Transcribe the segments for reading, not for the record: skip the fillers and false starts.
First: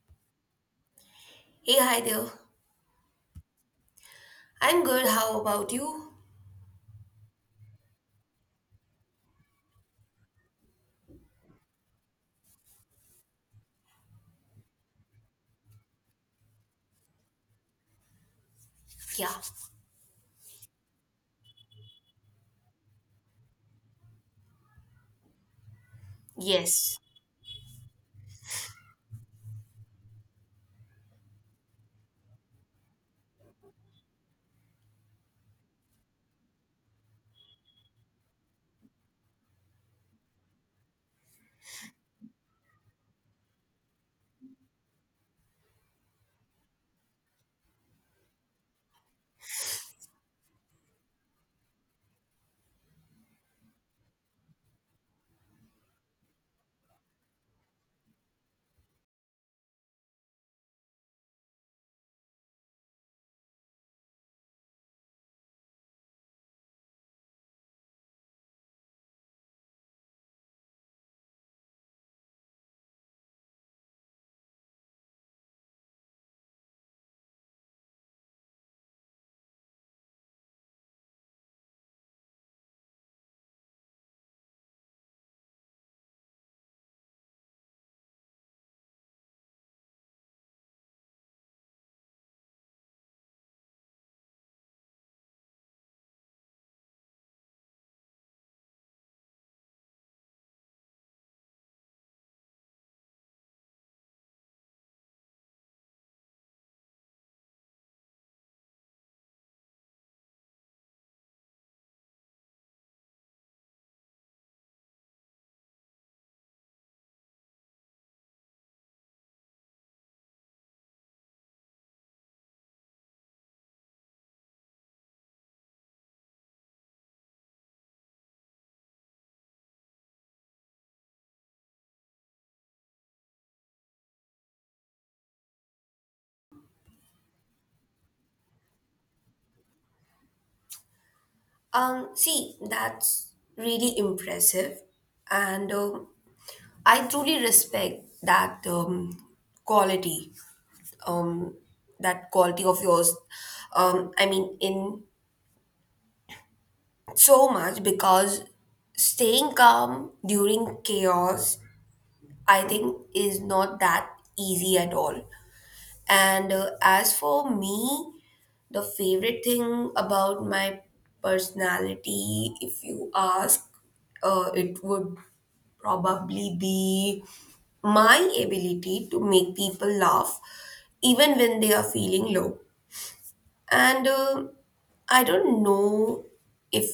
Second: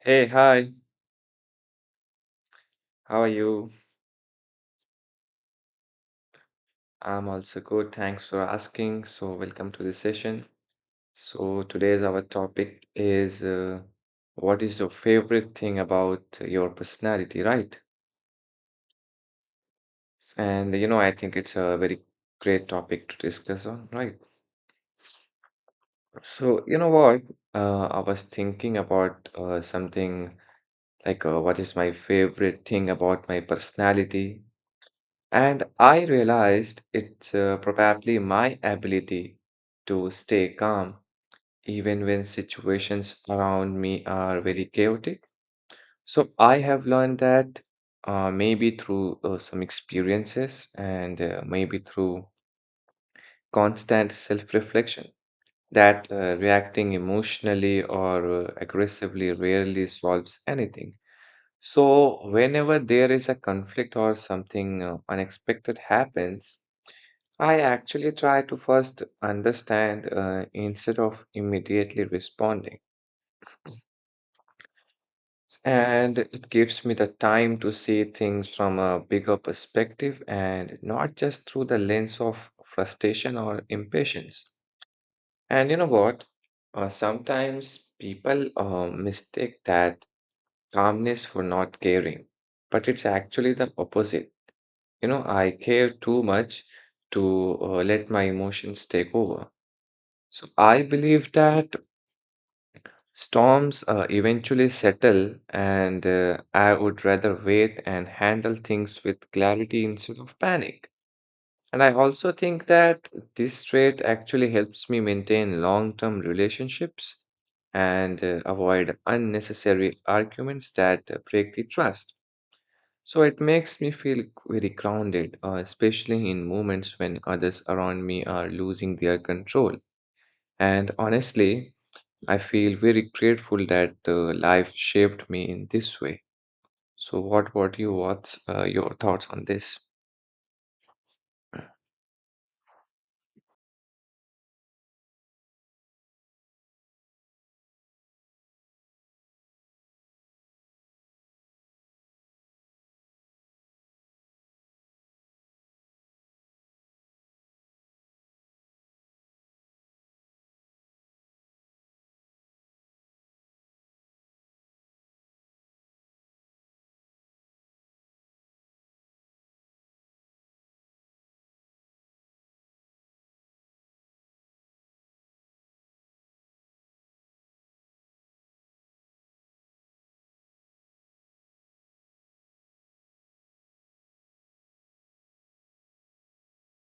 Hey, hi, Hey, hi there. how are you? I'm good. How about you? I'm also good, thanks for asking. So, welcome to the session. So, today's our topic is what is your favorite thing about your personality, right? Yeah. And you know, I think it's a very great topic to discuss on, right? So, you know Yes. what? I was thinking about something like what is my favorite thing about my personality? And I realized it's probably my ability to stay calm even when situations around me are very chaotic. So I have learned that maybe through some experiences and maybe through constant self-reflection that reacting emotionally or aggressively rarely solves anything. So whenever there is a conflict or something unexpected happens, I actually try to first understand instead of immediately responding. And it gives me the time to see things from a bigger perspective and not just through the lens of frustration or impatience. And you know what? Sometimes people mistake that calmness for not caring, but it's actually the opposite. You know, I care too much to let my emotions take over. So I believe that storms eventually settle, and I would rather wait and handle things with clarity instead of panic. And I also think that this trait actually helps me maintain long-term relationships and avoid unnecessary arguments that break the trust. So it makes me feel very grounded, especially in moments when others around me are losing their control. And honestly, I feel very grateful that life shaped me in this way. So, what about you? What's your thoughts on this? See, that's really impressive. And I truly respect that quality, um, that quality of yours. I mean, in so much because staying calm during chaos, I think, is not that easy at all. And As for me, the favorite thing about my personality, if you ask, it would probably be my ability to make people laugh even when they are feeling low. And I don't know if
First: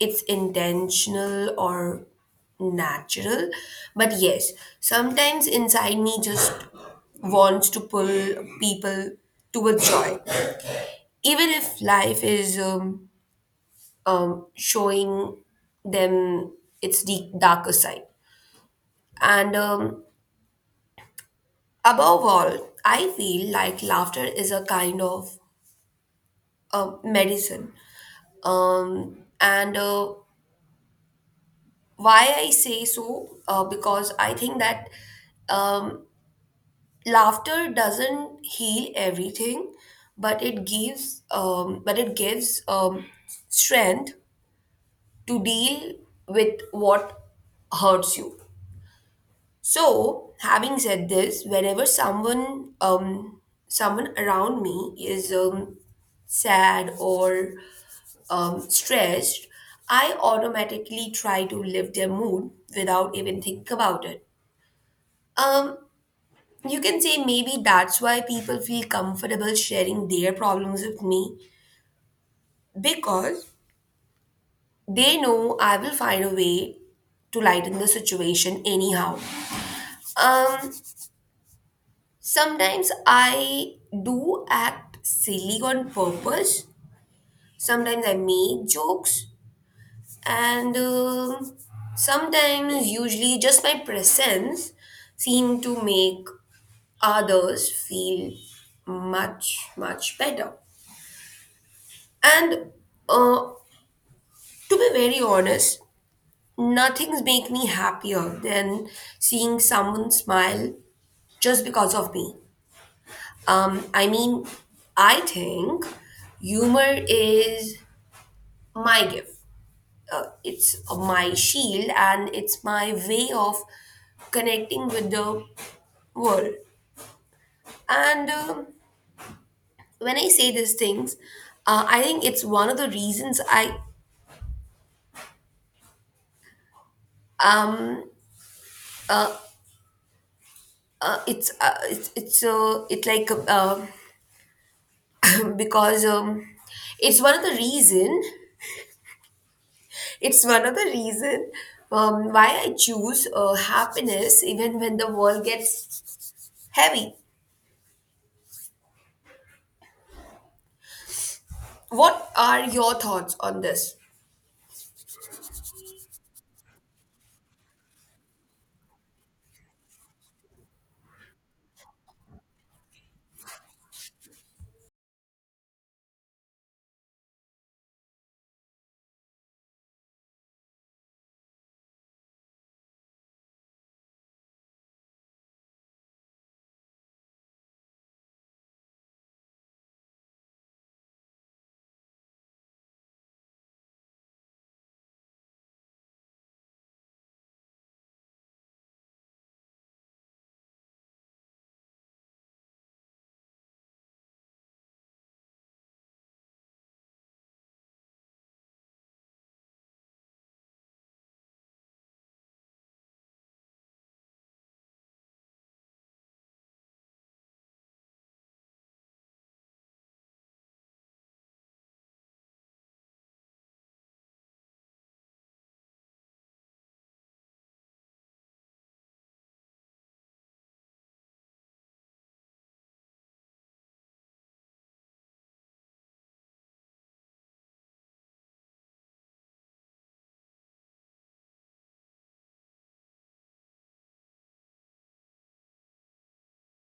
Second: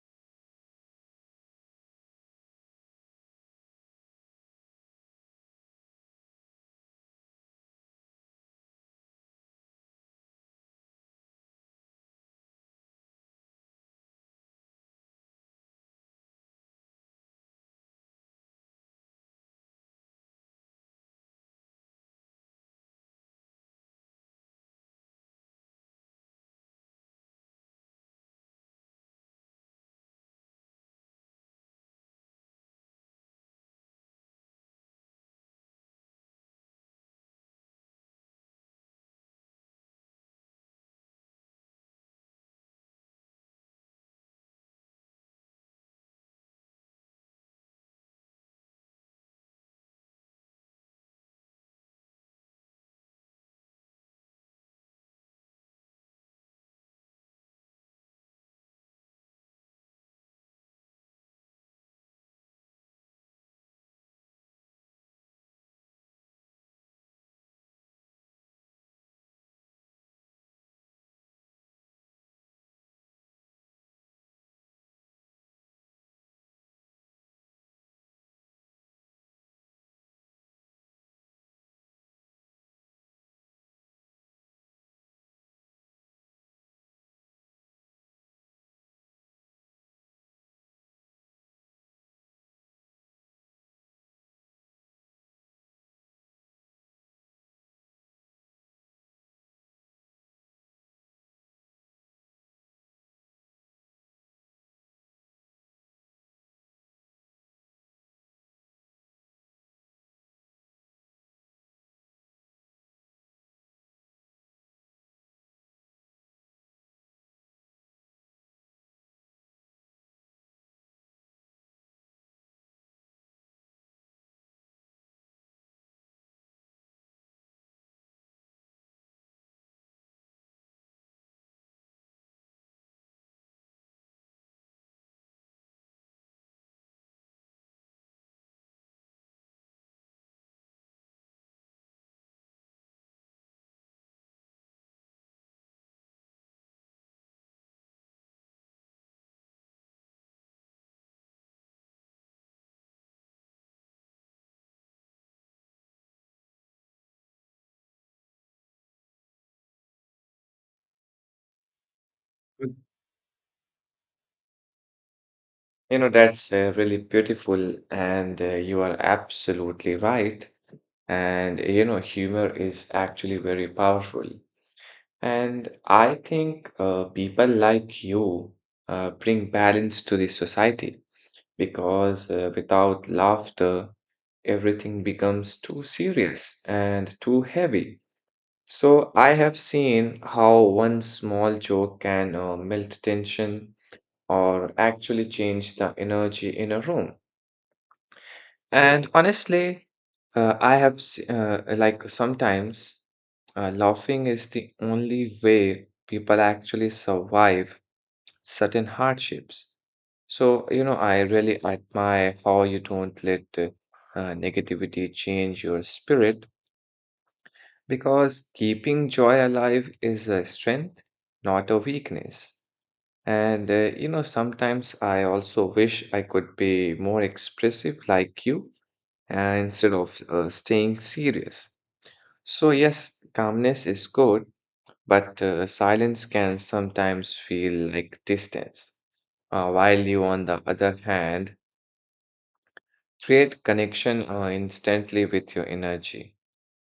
it's intentional or natural, but yes, sometimes inside me just wants to pull people towards joy even if life is showing them its darker side. And Above all, I feel like laughter is a kind of medicine. And Why I say so, because I think that um, laughter doesn't heal everything, but it gives strength to deal with what hurts you. So, having said this, whenever someone around me is sad or stressed, I automatically try to lift their mood without even think about it. Um, you can say maybe that's why people feel comfortable sharing their problems with me because they know I will find a way to lighten the situation anyhow. Um, Sometimes I do act silly on purpose. Sometimes I make jokes. And Sometimes, usually, just my presence seem to make others feel much, much better. And uh, to be very honest, nothing's make me happier than seeing someone smile just because of me. I mean, I think humor is my gift. It's my shield and it's my way of connecting with the world. And When I say these things, I think it's one of the reasons I um it's it like because it's one of the reason It's one of the reason why I choose happiness even when the world gets heavy. What are your thoughts on this? You know, that's really beautiful, and you are absolutely right. And you know, humor is actually very powerful. And I think people like you bring balance to the society because without laughter, everything becomes too serious and too heavy. So I have seen how one small joke can melt tension or actually change the energy in a room. And honestly, like sometimes laughing is the only way people actually survive certain hardships. So, you know, I really admire how you don't let negativity change your spirit because keeping joy alive is a strength, not a weakness. And, you know, sometimes I also wish I could be more expressive like you instead of staying serious. So, yes, calmness is good, but silence can sometimes feel like distance. While you, on the other hand, create connection instantly with your energy.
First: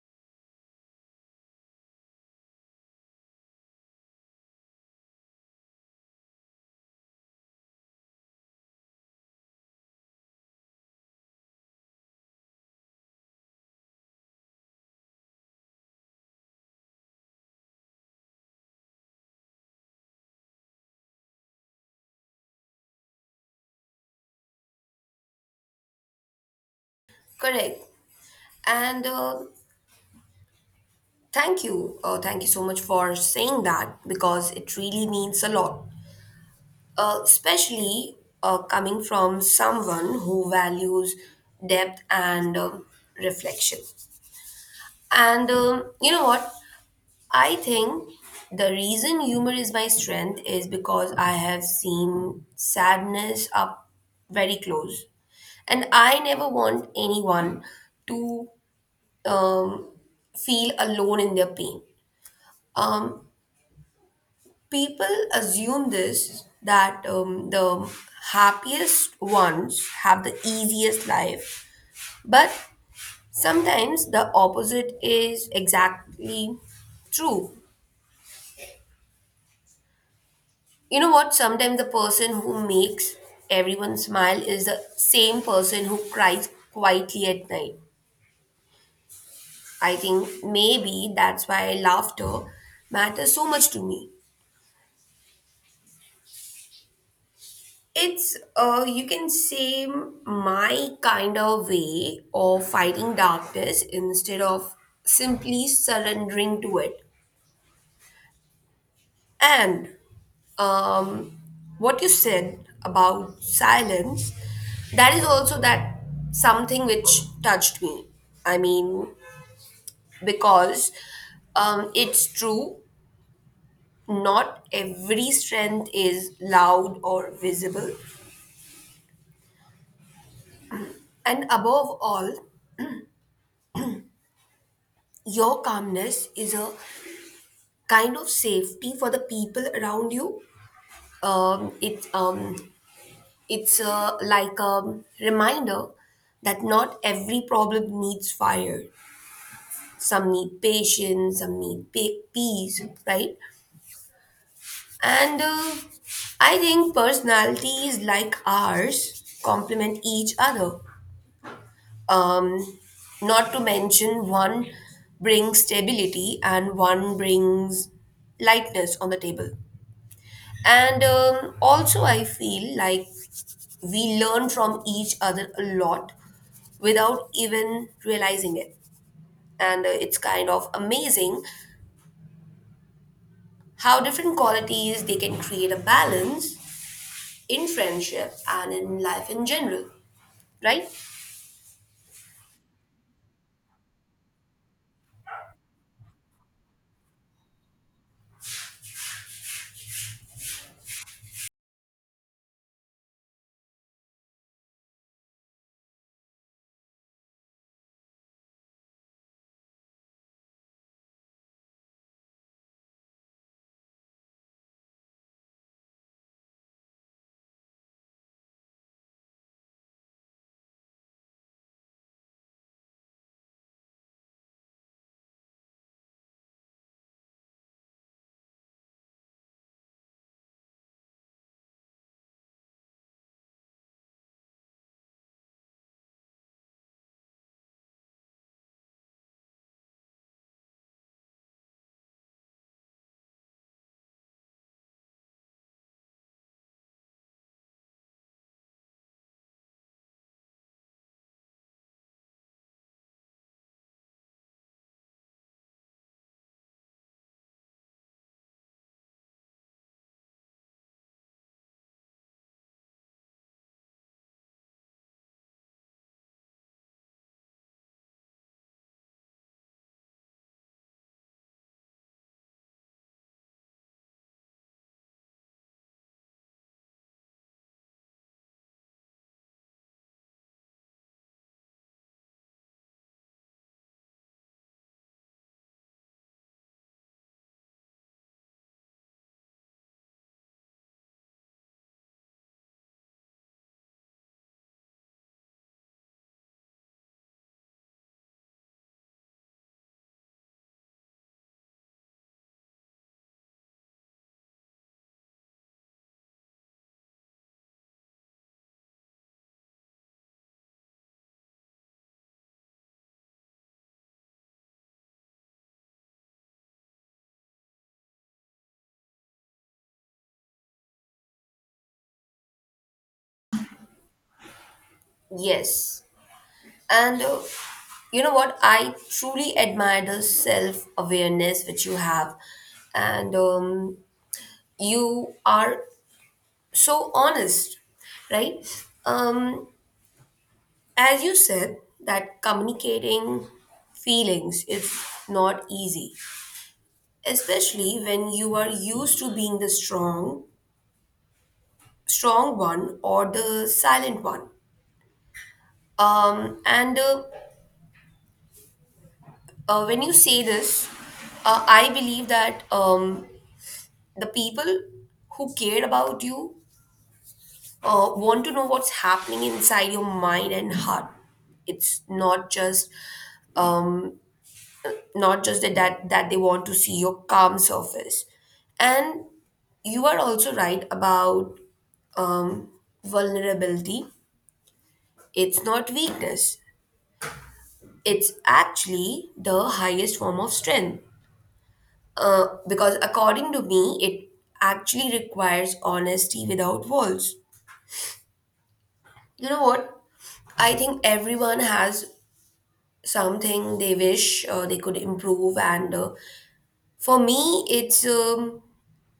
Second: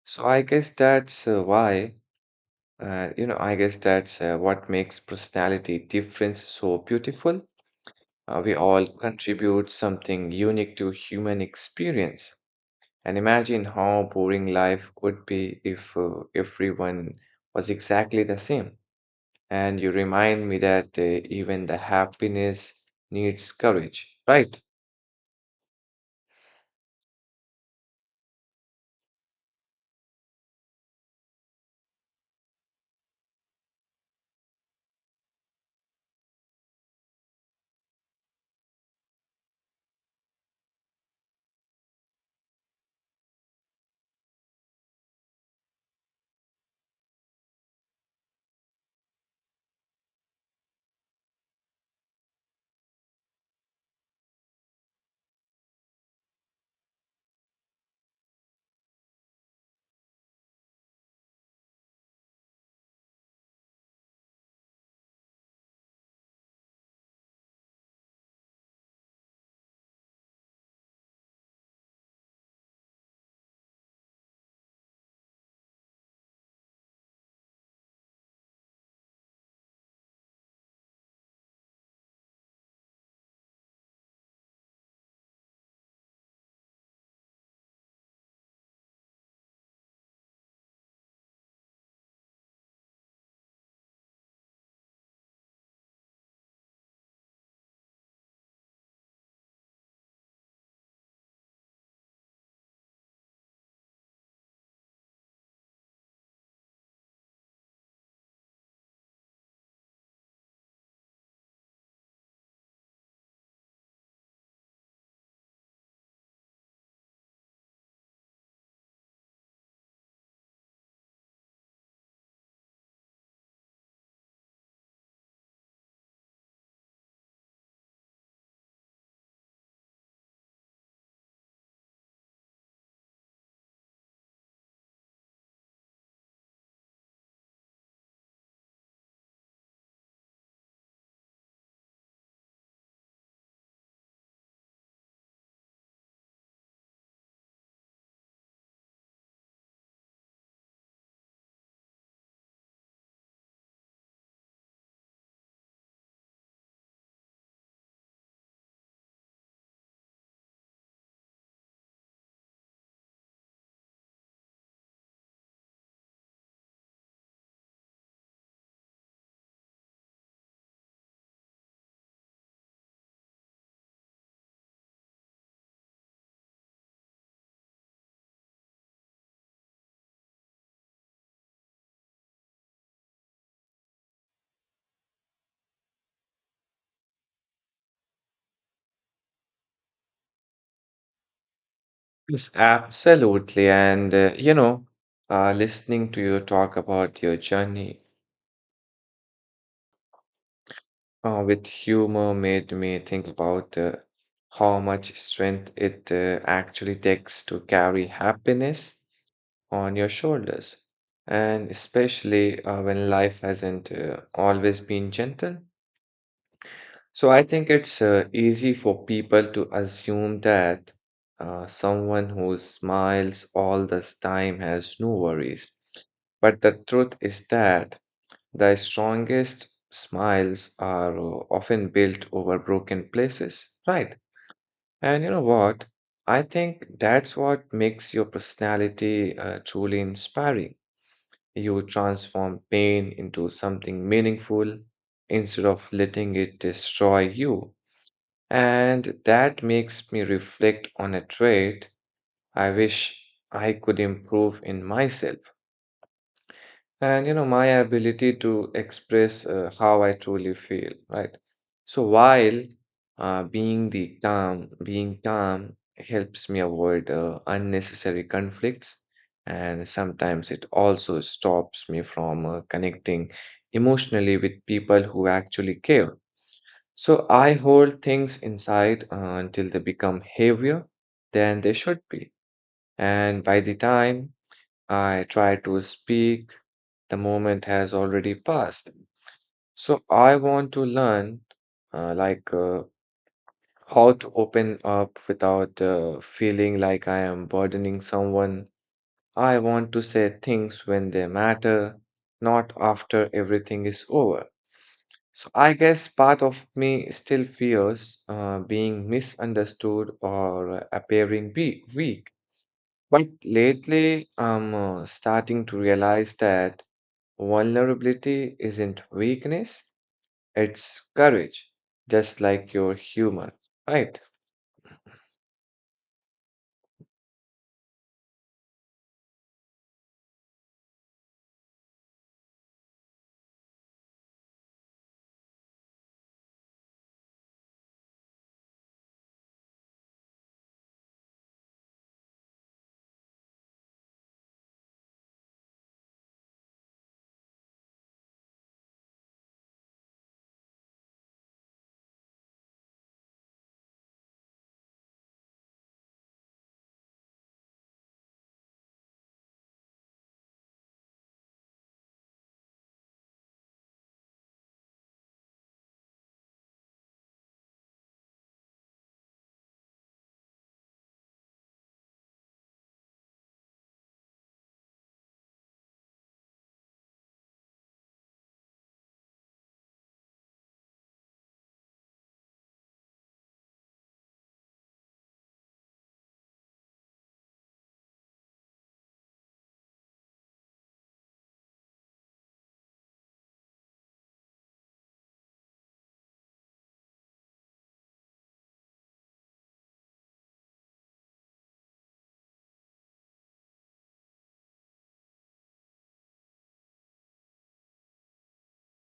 So, I guess that's why, you know, I guess that's what makes personality difference so beautiful. We all contribute something unique to human experience. And imagine how boring life would be if everyone was exactly the same. And you remind me that even the happiness needs courage, right? Correct. And Thank you. Thank you so much for saying that because it really means a lot. Especially coming from someone who values depth and reflection. And You know what? I think the reason humor is my strength is because I have seen sadness up very close. And I never want anyone to um, feel alone in their pain. Um, People assume this that the happiest ones have the easiest life, but sometimes the opposite is exactly true. You know what? Sometimes the person who makes everyone smile is the same person who cries quietly at night. I think maybe that's why laughter matters so much to me. It's, you can say, my kind of way of fighting darkness instead of simply surrendering to it. And um, what you said about silence, that is also that something which touched me. I mean, because it's true, not every strength is loud or visible. And above all, your calmness is a kind of safety for the people around you. Um, it, um, it's like a reminder that not every problem needs fire, some need patience, some need peace, right? and I think personalities like ours complement each other, um, not to mention one brings stability and one brings lightness on the table. And Also I feel like we learn from each other a lot without even realizing it. And It's kind of amazing how different qualities they can create a balance in friendship and in life in general, right? Yes, absolutely. And you know, listening to you talk about your journey with humor made me think about how much strength it actually takes to carry happiness on your shoulders, and especially when life hasn't always been gentle. So I think it's easy for people to assume that someone who smiles all this time has no worries. But the truth is that the strongest smiles are often built over broken places, right? And you know what? I think that's what makes your personality truly inspiring. You transform pain into something meaningful instead of letting it destroy you. And that makes me reflect on a trait I wish I could improve in myself. And you know, my ability to express how I truly feel, right? So while being calm helps me avoid unnecessary conflicts, and sometimes it also stops me from connecting emotionally with people who actually care. So I hold things inside until they become heavier than they should be, and by the time I try to speak, the moment has already passed. So I want to learn, uh, like, uh, how to open up without feeling like I am burdening someone. I want to say things when they matter, not after everything is over. So I guess part of me still fears being misunderstood or appearing be weak. But lately, I'm starting to realize that vulnerability isn't weakness, it's courage, just like your humor, right? Yes. and You know what, I truly admire the self awareness which you have. And You are so honest, right? As you said that communicating feelings is not easy, especially when you are used to being the strong one or the silent one. And When you say this, I believe that the people who care about you want to know what's happening inside your mind and heart. It's not just um, not just that they want to see your calm surface. And you are also right about um, vulnerability. It's not weakness. It's actually the highest form of strength. Because according to me, it actually requires honesty without walls. You know what? I think everyone has something they wish they could improve, and for me, it's um,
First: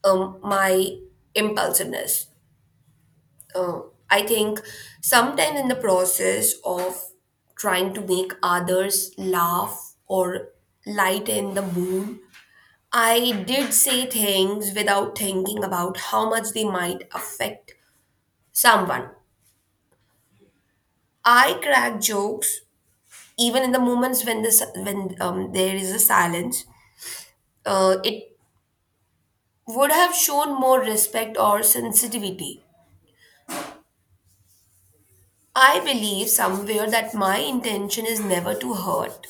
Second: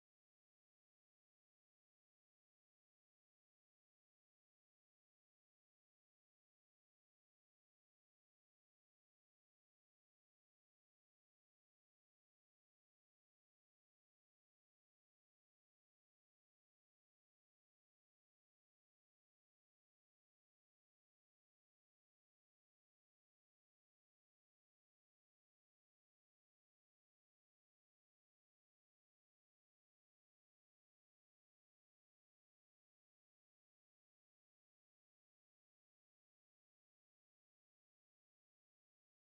um, my impulsiveness. Uh, I think sometimes in the process of trying to make others laugh or lighten the mood, I did say things without thinking about how much they might affect someone. I crack jokes even in the moments when there is a silence. It would have shown more respect or sensitivity. I believe somewhere that my intention is never to hurt,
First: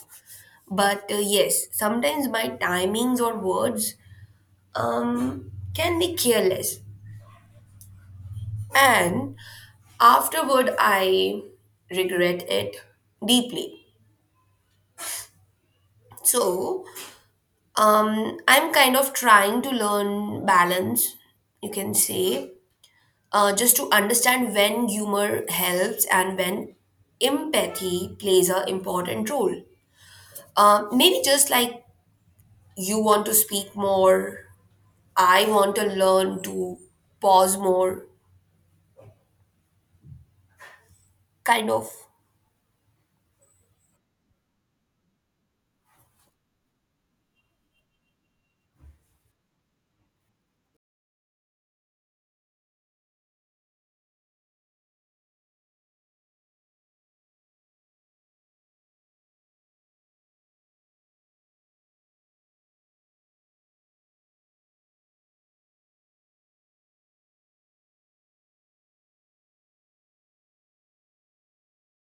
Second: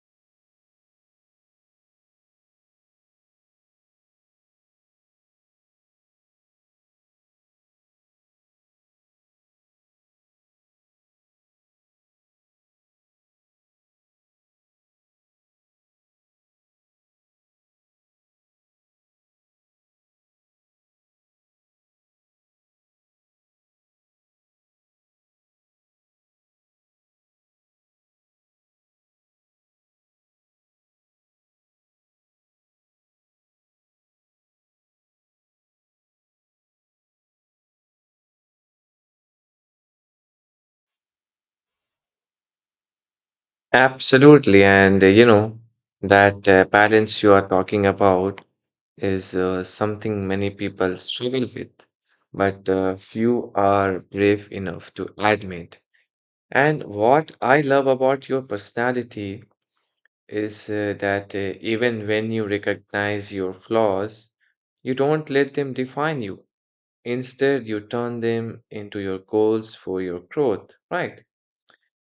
but yes, sometimes my timings or words can be careless, and afterward, I regret it deeply. So, I'm kind of trying to learn balance, you can say, just to understand when humor helps and when empathy plays an important role. Maybe just like you want to speak more, I want to learn to pause more, kind of. Absolutely. And, you know, that balance you are talking about is something many people struggle with, but few are brave enough to admit. And what I love about your personality is that even when you recognize your flaws, you don't let them define you. Instead, you turn them into your goals for your growth, right?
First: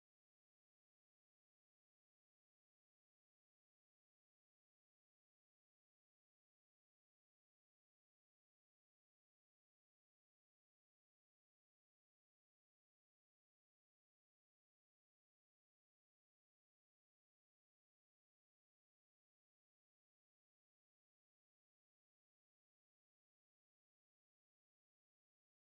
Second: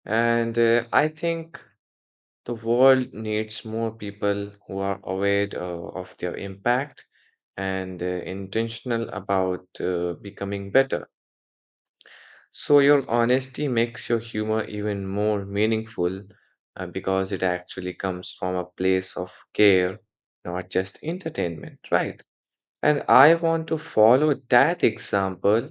And I think the world needs more people who are aware of their impact and intentional about becoming better. So, your honesty makes your humor even more meaningful because it actually comes from a place of care, not just entertainment, right? And I want to follow that example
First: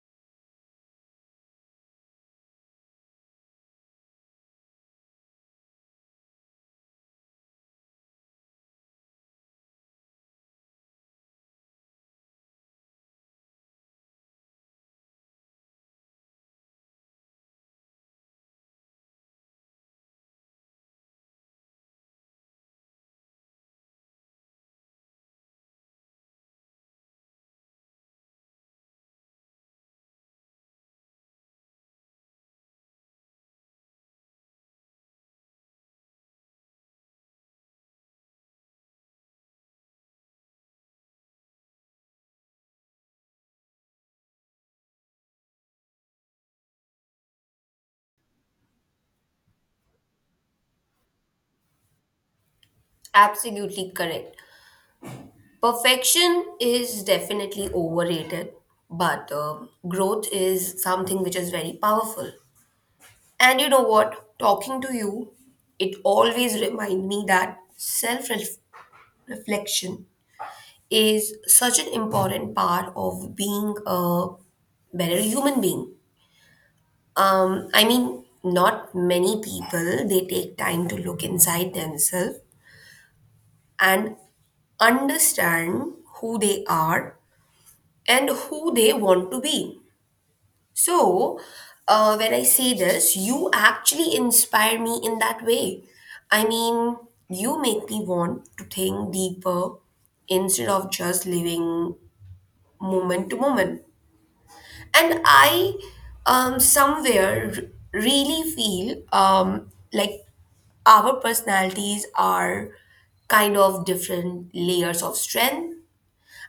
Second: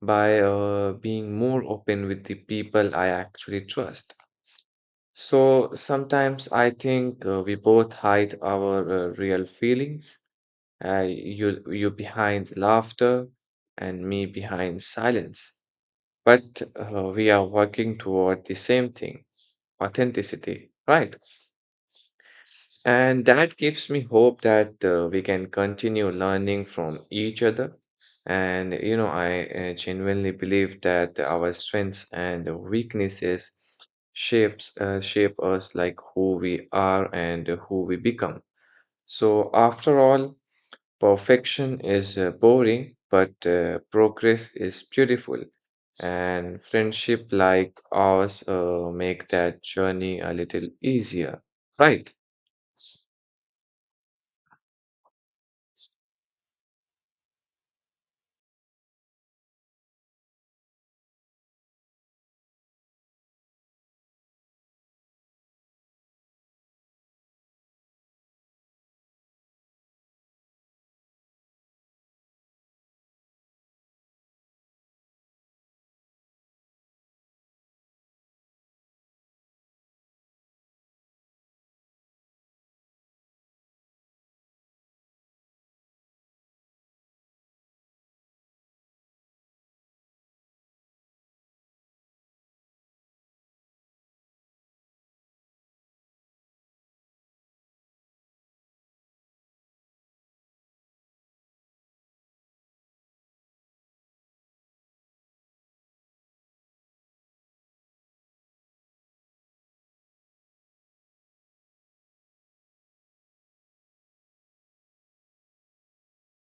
by being more open with the people I actually trust. So sometimes I think we both hide our real feelings, you behind laughter and me behind silence. But we are working toward the same thing, authenticity, right? And that gives me hope that we can continue learning from each other. And, you know, I genuinely believe that our strengths and weaknesses shape us like who we are and who we become. So after all, perfection is boring, but progress is beautiful. And friendship like ours make that journey a little easier, right? Absolutely correct. Perfection is definitely overrated, but growth is something which is very powerful. And you know what? Talking to you, it always remind me that self reflection is such an important part of being a better human being. I mean, not many people they take time to look inside themselves and understand who they are and who they want to be. So, when I say this, you actually inspire me in that way. I mean, you make me want to think deeper instead of just living moment to moment. And I, Somewhere really feel like our personalities are kind of different layers of strength.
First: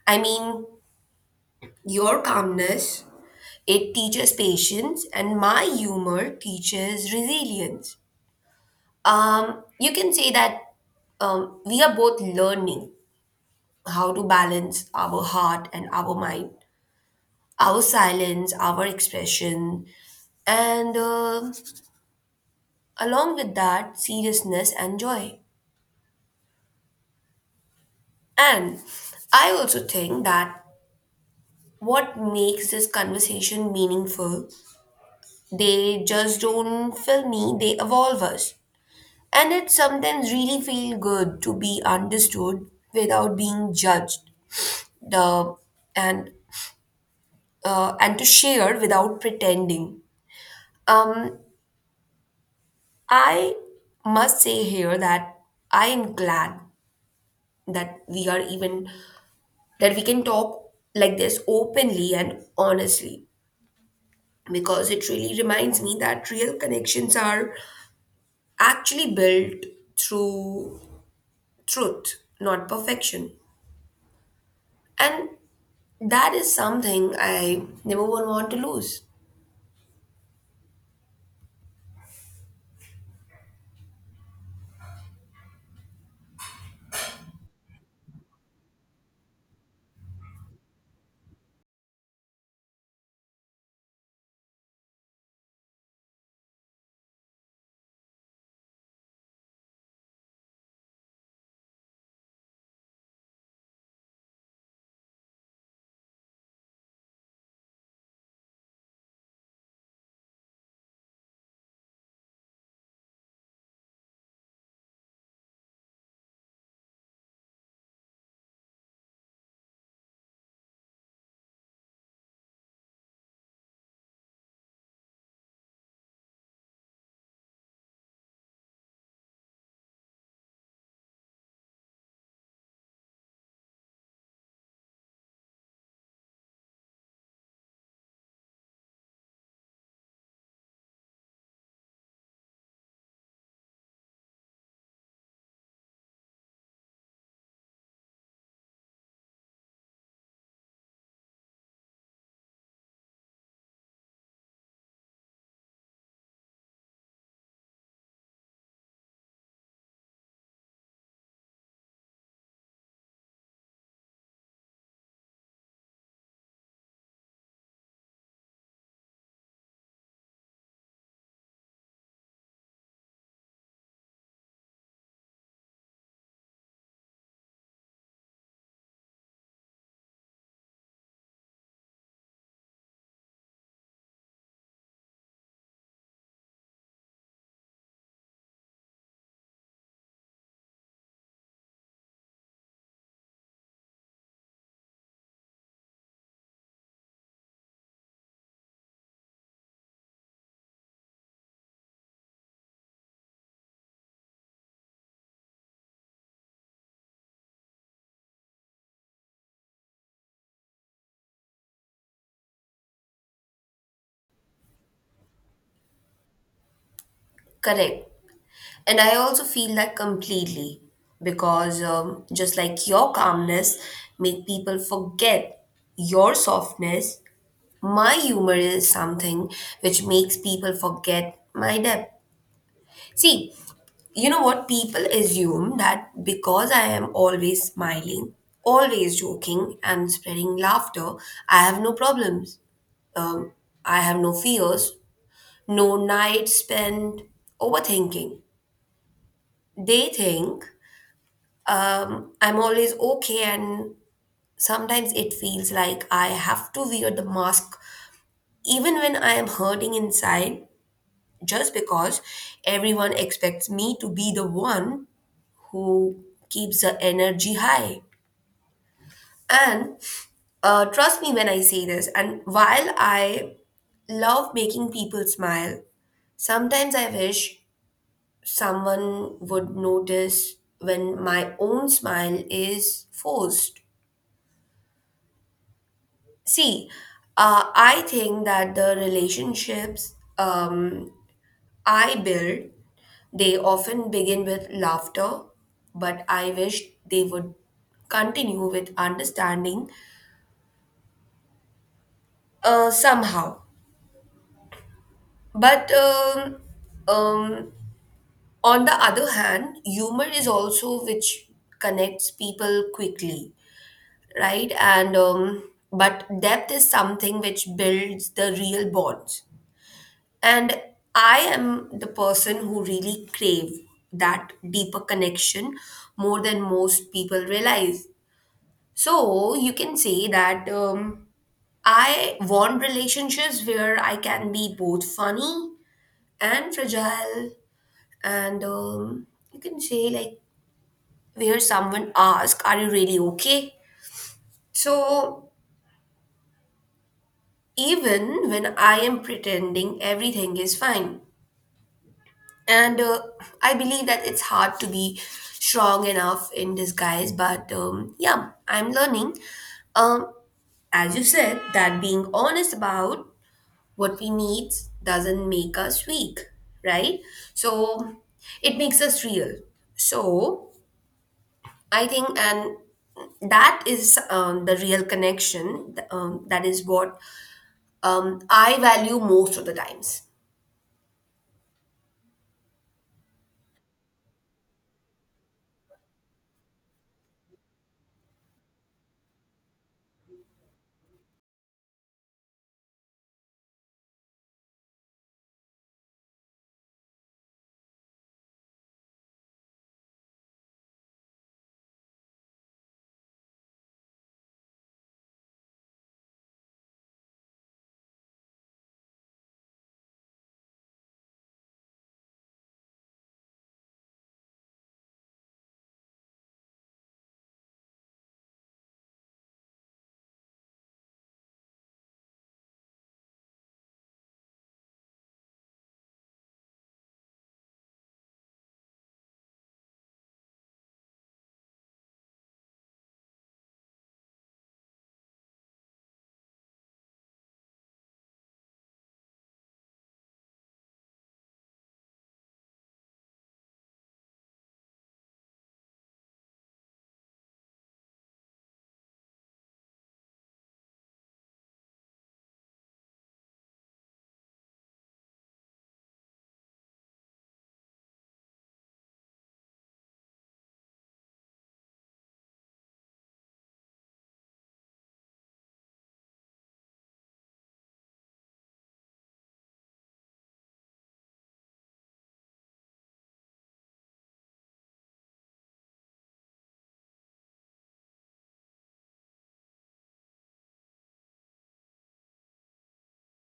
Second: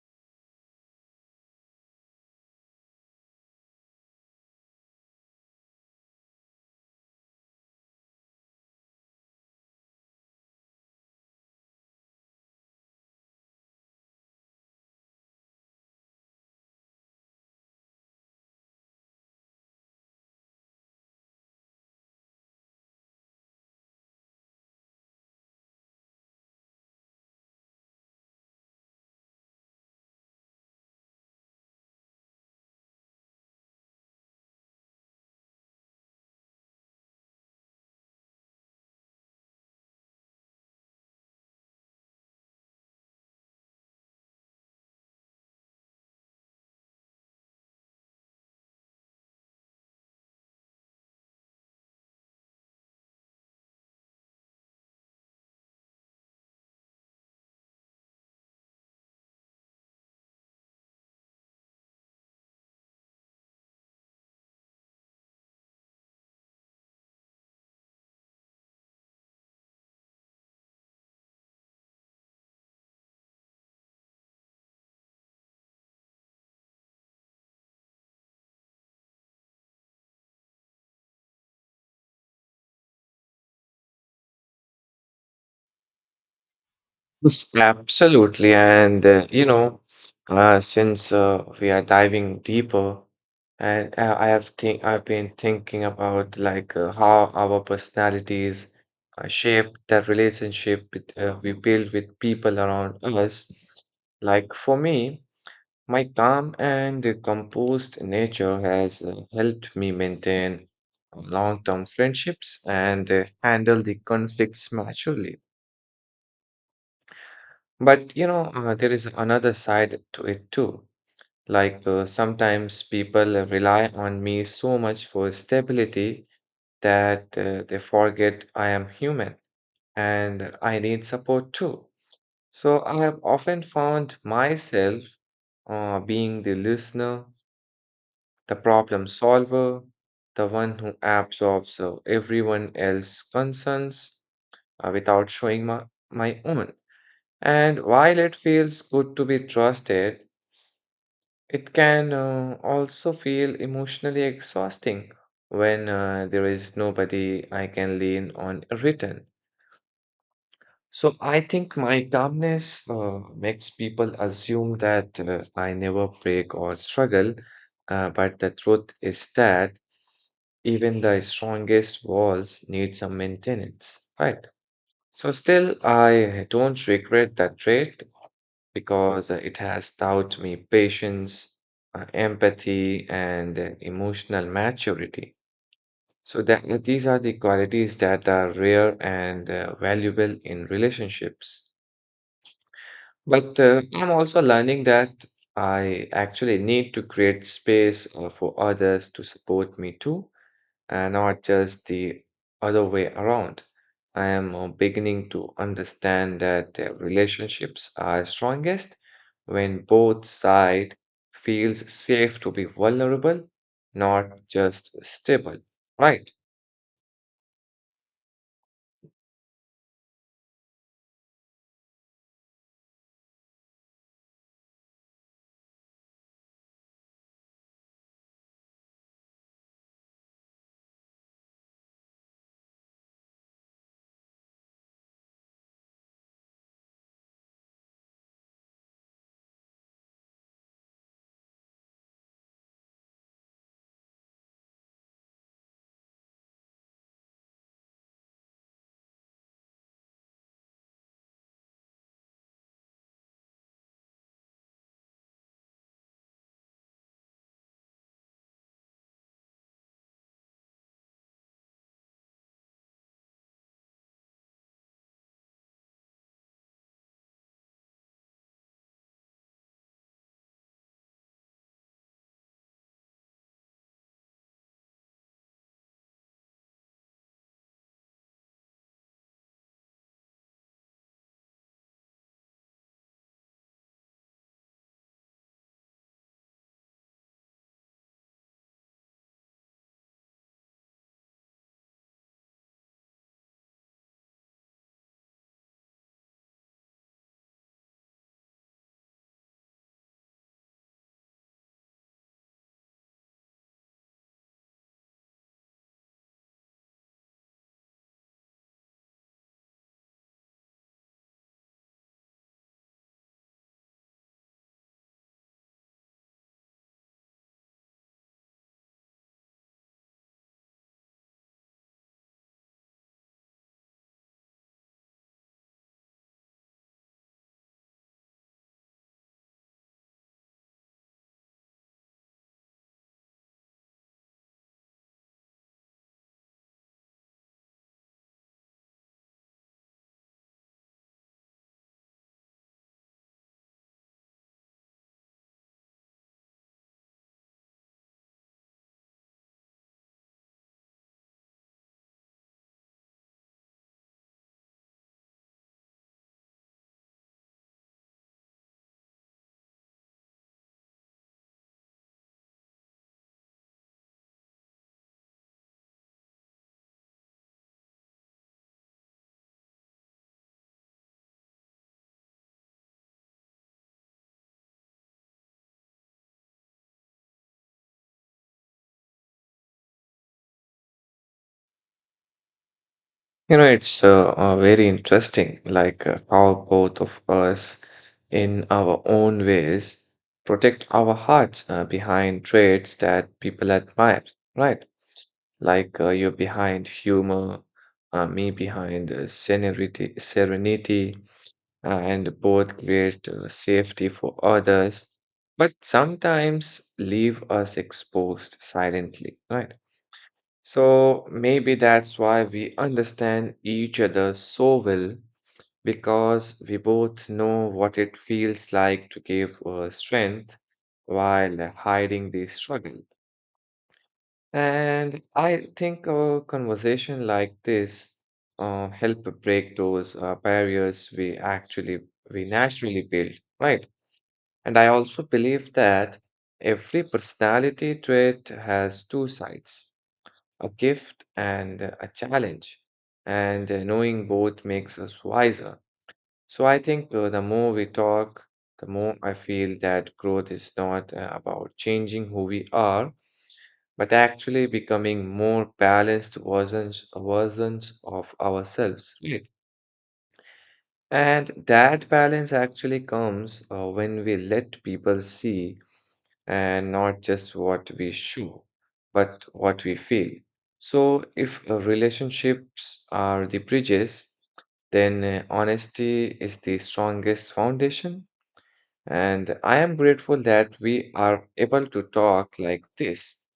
I mean, your calmness, it teaches patience, and my humor teaches resilience. You can say that we are both learning how to balance our heart and our mind, our silence, our expression, and along with that, seriousness and joy. And I also think that what makes this conversation meaningful, they just don't fill me, they evolve us. And it sometimes really feels good to be understood without being judged, the, and and to share without pretending. Um, I must say here that I am glad that we are even that we can talk like this openly and honestly because it really reminds me that real connections are actually built through truth, not perfection. And that is something I never would want to lose. Yes. Absolutely. And, you know, since we are diving deeper, and I've been thinking about like how our personalities shape the relationship with, we build with people around us. Like for me, my calm and composed nature has helped me maintain long-term friendships and handle the conflicts maturely. But you know, there is another side to it too. Like sometimes people rely on me so much for stability that they forget I am human and I need support too. So I have often found myself being the listener, the problem solver, the one who absorbs everyone else's concerns without showing my own. And while it feels good to be trusted, it can also feel emotionally exhausting when there is nobody I can lean on a return. So I think my calmness makes people assume that I never break or struggle, but the truth is that even the strongest walls need some maintenance, right? So still, I don't regret that trait because it has taught me patience, empathy, and emotional maturity. So that these are the qualities that are rare and valuable in relationships. But I'm also learning that I actually need to create space for others to support me too and not just the other way around. I am beginning to understand that relationships are strongest when both side feels safe to be vulnerable, not just stable. Right. Correct. And I also feel that completely because just like your calmness make people forget your softness, my humor is something which makes people forget my depth. See, you know what? People assume that because I am always smiling, always joking, and spreading laughter, I have no problems. Um, I have no fears, no nights spent overthinking. They think I'm always okay, and sometimes it feels like I have to wear the mask even when I am hurting inside, just because everyone expects me to be the one who keeps the energy high. And trust me when I say this, and while I love making people smile, sometimes I wish someone would notice when my own smile is forced. See, I think that the relationships I build, they often begin with laughter, but I wish they would continue with understanding somehow. But um, on the other hand, humor is also which connects people quickly, right? And But depth is something which builds the real bonds. And I am the person who really crave that deeper connection more than most people realize. So you can say that I want relationships where I can be both funny and fragile, and you can say like where someone asks, "Are you really okay?" So even when I am pretending everything is fine. And I believe that it's hard to be strong enough in disguise, but yeah, I'm learning. Um, as you said, that being honest about what we need doesn't make us weak, right? So it makes us real. So I think, and that is the real connection. That is what I value most of the times. You know, it's very interesting, like how both of us, in our own ways, protect our hearts behind traits that people admire, right? Like you behind humor, me behind serenity, and both create safety for others, but sometimes leave us exposed silently, right? So maybe that's why we understand each other so well because we both know what it feels like to give strength while hiding the struggle. And I think a conversation like this help break those barriers we naturally build, right? And I also believe that every personality trait has two sides, a gift and a challenge. And knowing both makes us wiser. So I think the more we talk, the more I feel that growth is not about changing who we are, but actually becoming more balanced versions of ourselves, right? And that balance actually comes when we let people see and not just what we show, but what we feel. So, if relationships are the bridges, then honesty is the strongest foundation. And I am grateful that we are able to talk like this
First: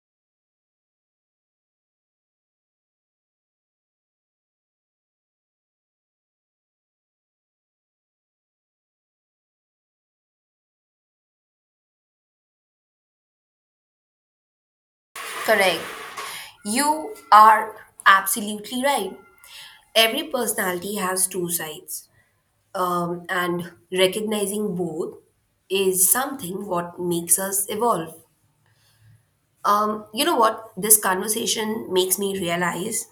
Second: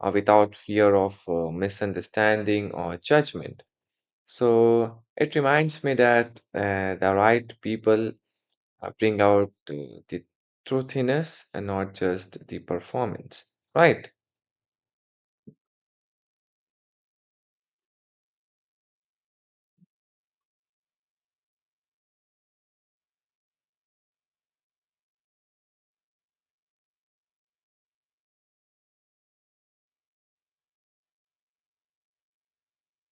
without fear of misunderstanding or judgment. So it reminds me that the right people bring out the truthiness and not just the performance, right? Correct. You are absolutely right. Every personality has two sides. And recognizing both is something what makes us evolve. You know what? This conversation makes me realize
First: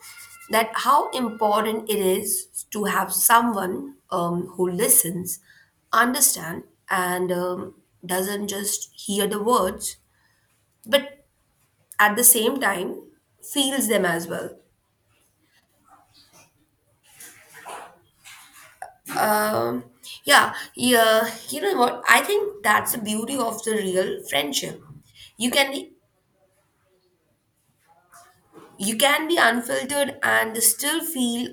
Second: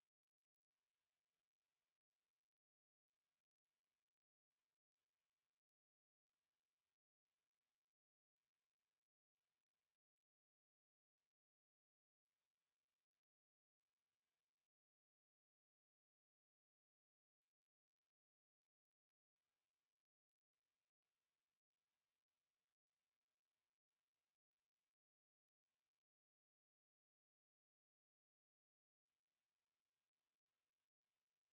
that how important it is to have someone who listens, understand, and doesn't just hear the words, but at the same time feels them as well. Um, yeah, yeah, you know what? I think that's the beauty of the real friendship. You can be, you can be unfiltered and still feel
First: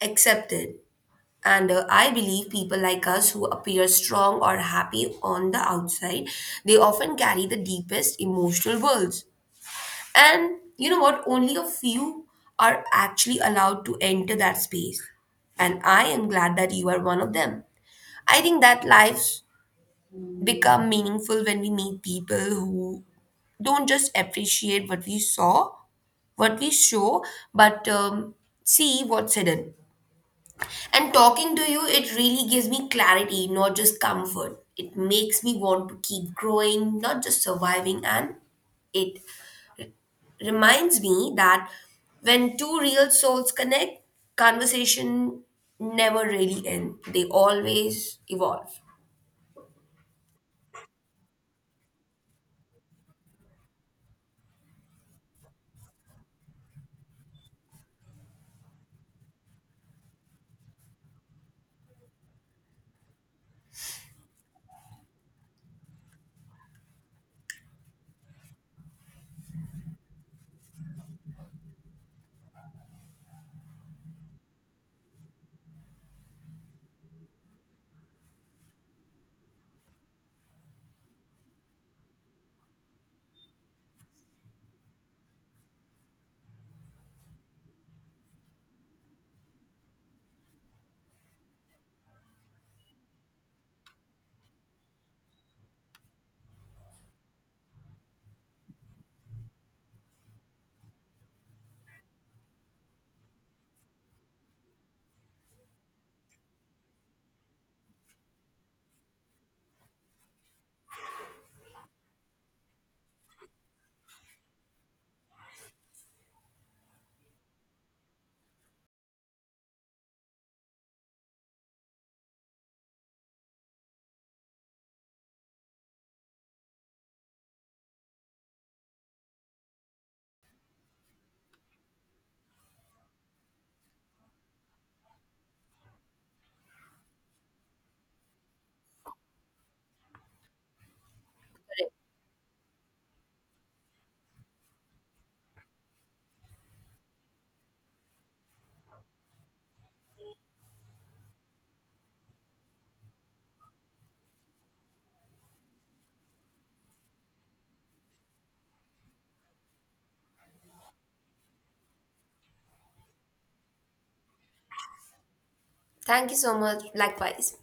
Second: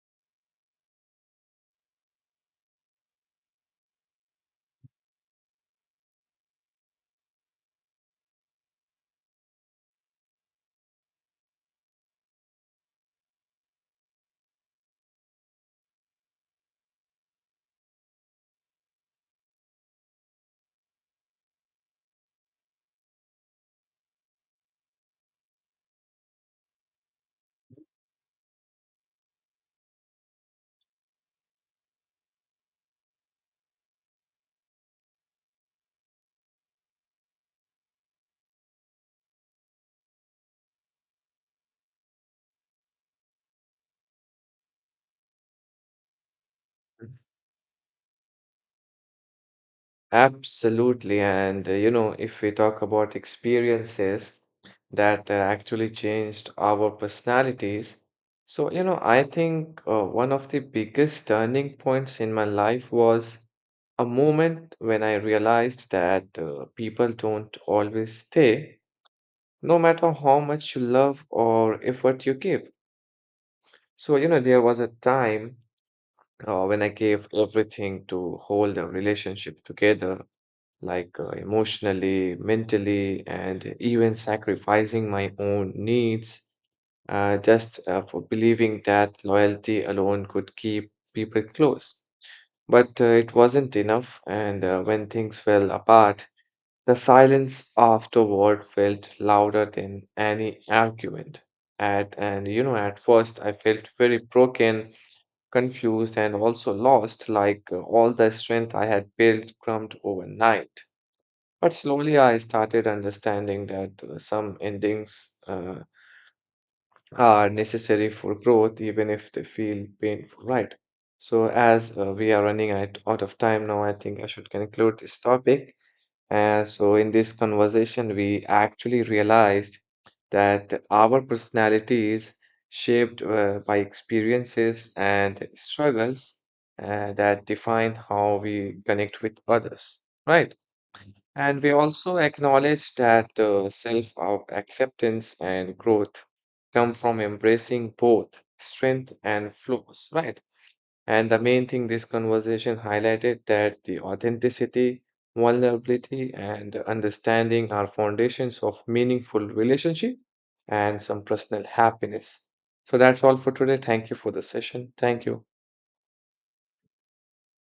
accepted. And I believe people like us who appear strong or happy on the outside, they often carry the deepest emotional worlds. And you know what? Only a few are actually allowed to enter that space. And I am glad that you are one of them. I think that life become meaningful when we meet people who don't just appreciate what we saw, what we show, but see what's hidden. And talking to you, it really gives me clarity, not just comfort. It makes me want to keep growing, not just surviving. And it reminds me that when two real souls connect, conversation never really end. Mm. They always evolve. Absolutely. And you know, if we talk about experiences that actually changed our personalities, so you know, I think one of the biggest turning points in my life was a moment when I realized that people don't always stay no matter how much you love or effort you give. So, you know, there was a time when I gave everything to hold a relationship together, like emotionally, mentally, and even sacrificing my own needs just for believing that loyalty alone could keep people close. But it wasn't enough, and when things fell apart, the silence afterward felt louder than any argument. At and you know, at first I felt very broken, confused, and also lost, like all the strength I had built crumbed overnight. But slowly I started understanding that some endings are necessary for growth, even if they feel painful, right? So, as we are running out of time now, I think I should conclude this topic. So, in this conversation, we actually realized that our personalities shaped by experiences and struggles that define how we connect with others, right? And we also acknowledge that self acceptance and growth come from embracing both strength and flaws, right? And the main thing this conversation highlighted that the authenticity, vulnerability, and understanding are foundations of meaningful relationship and some personal happiness. So that's all for today. Thank you for the session. Thank you. Thank you so much. Likewise.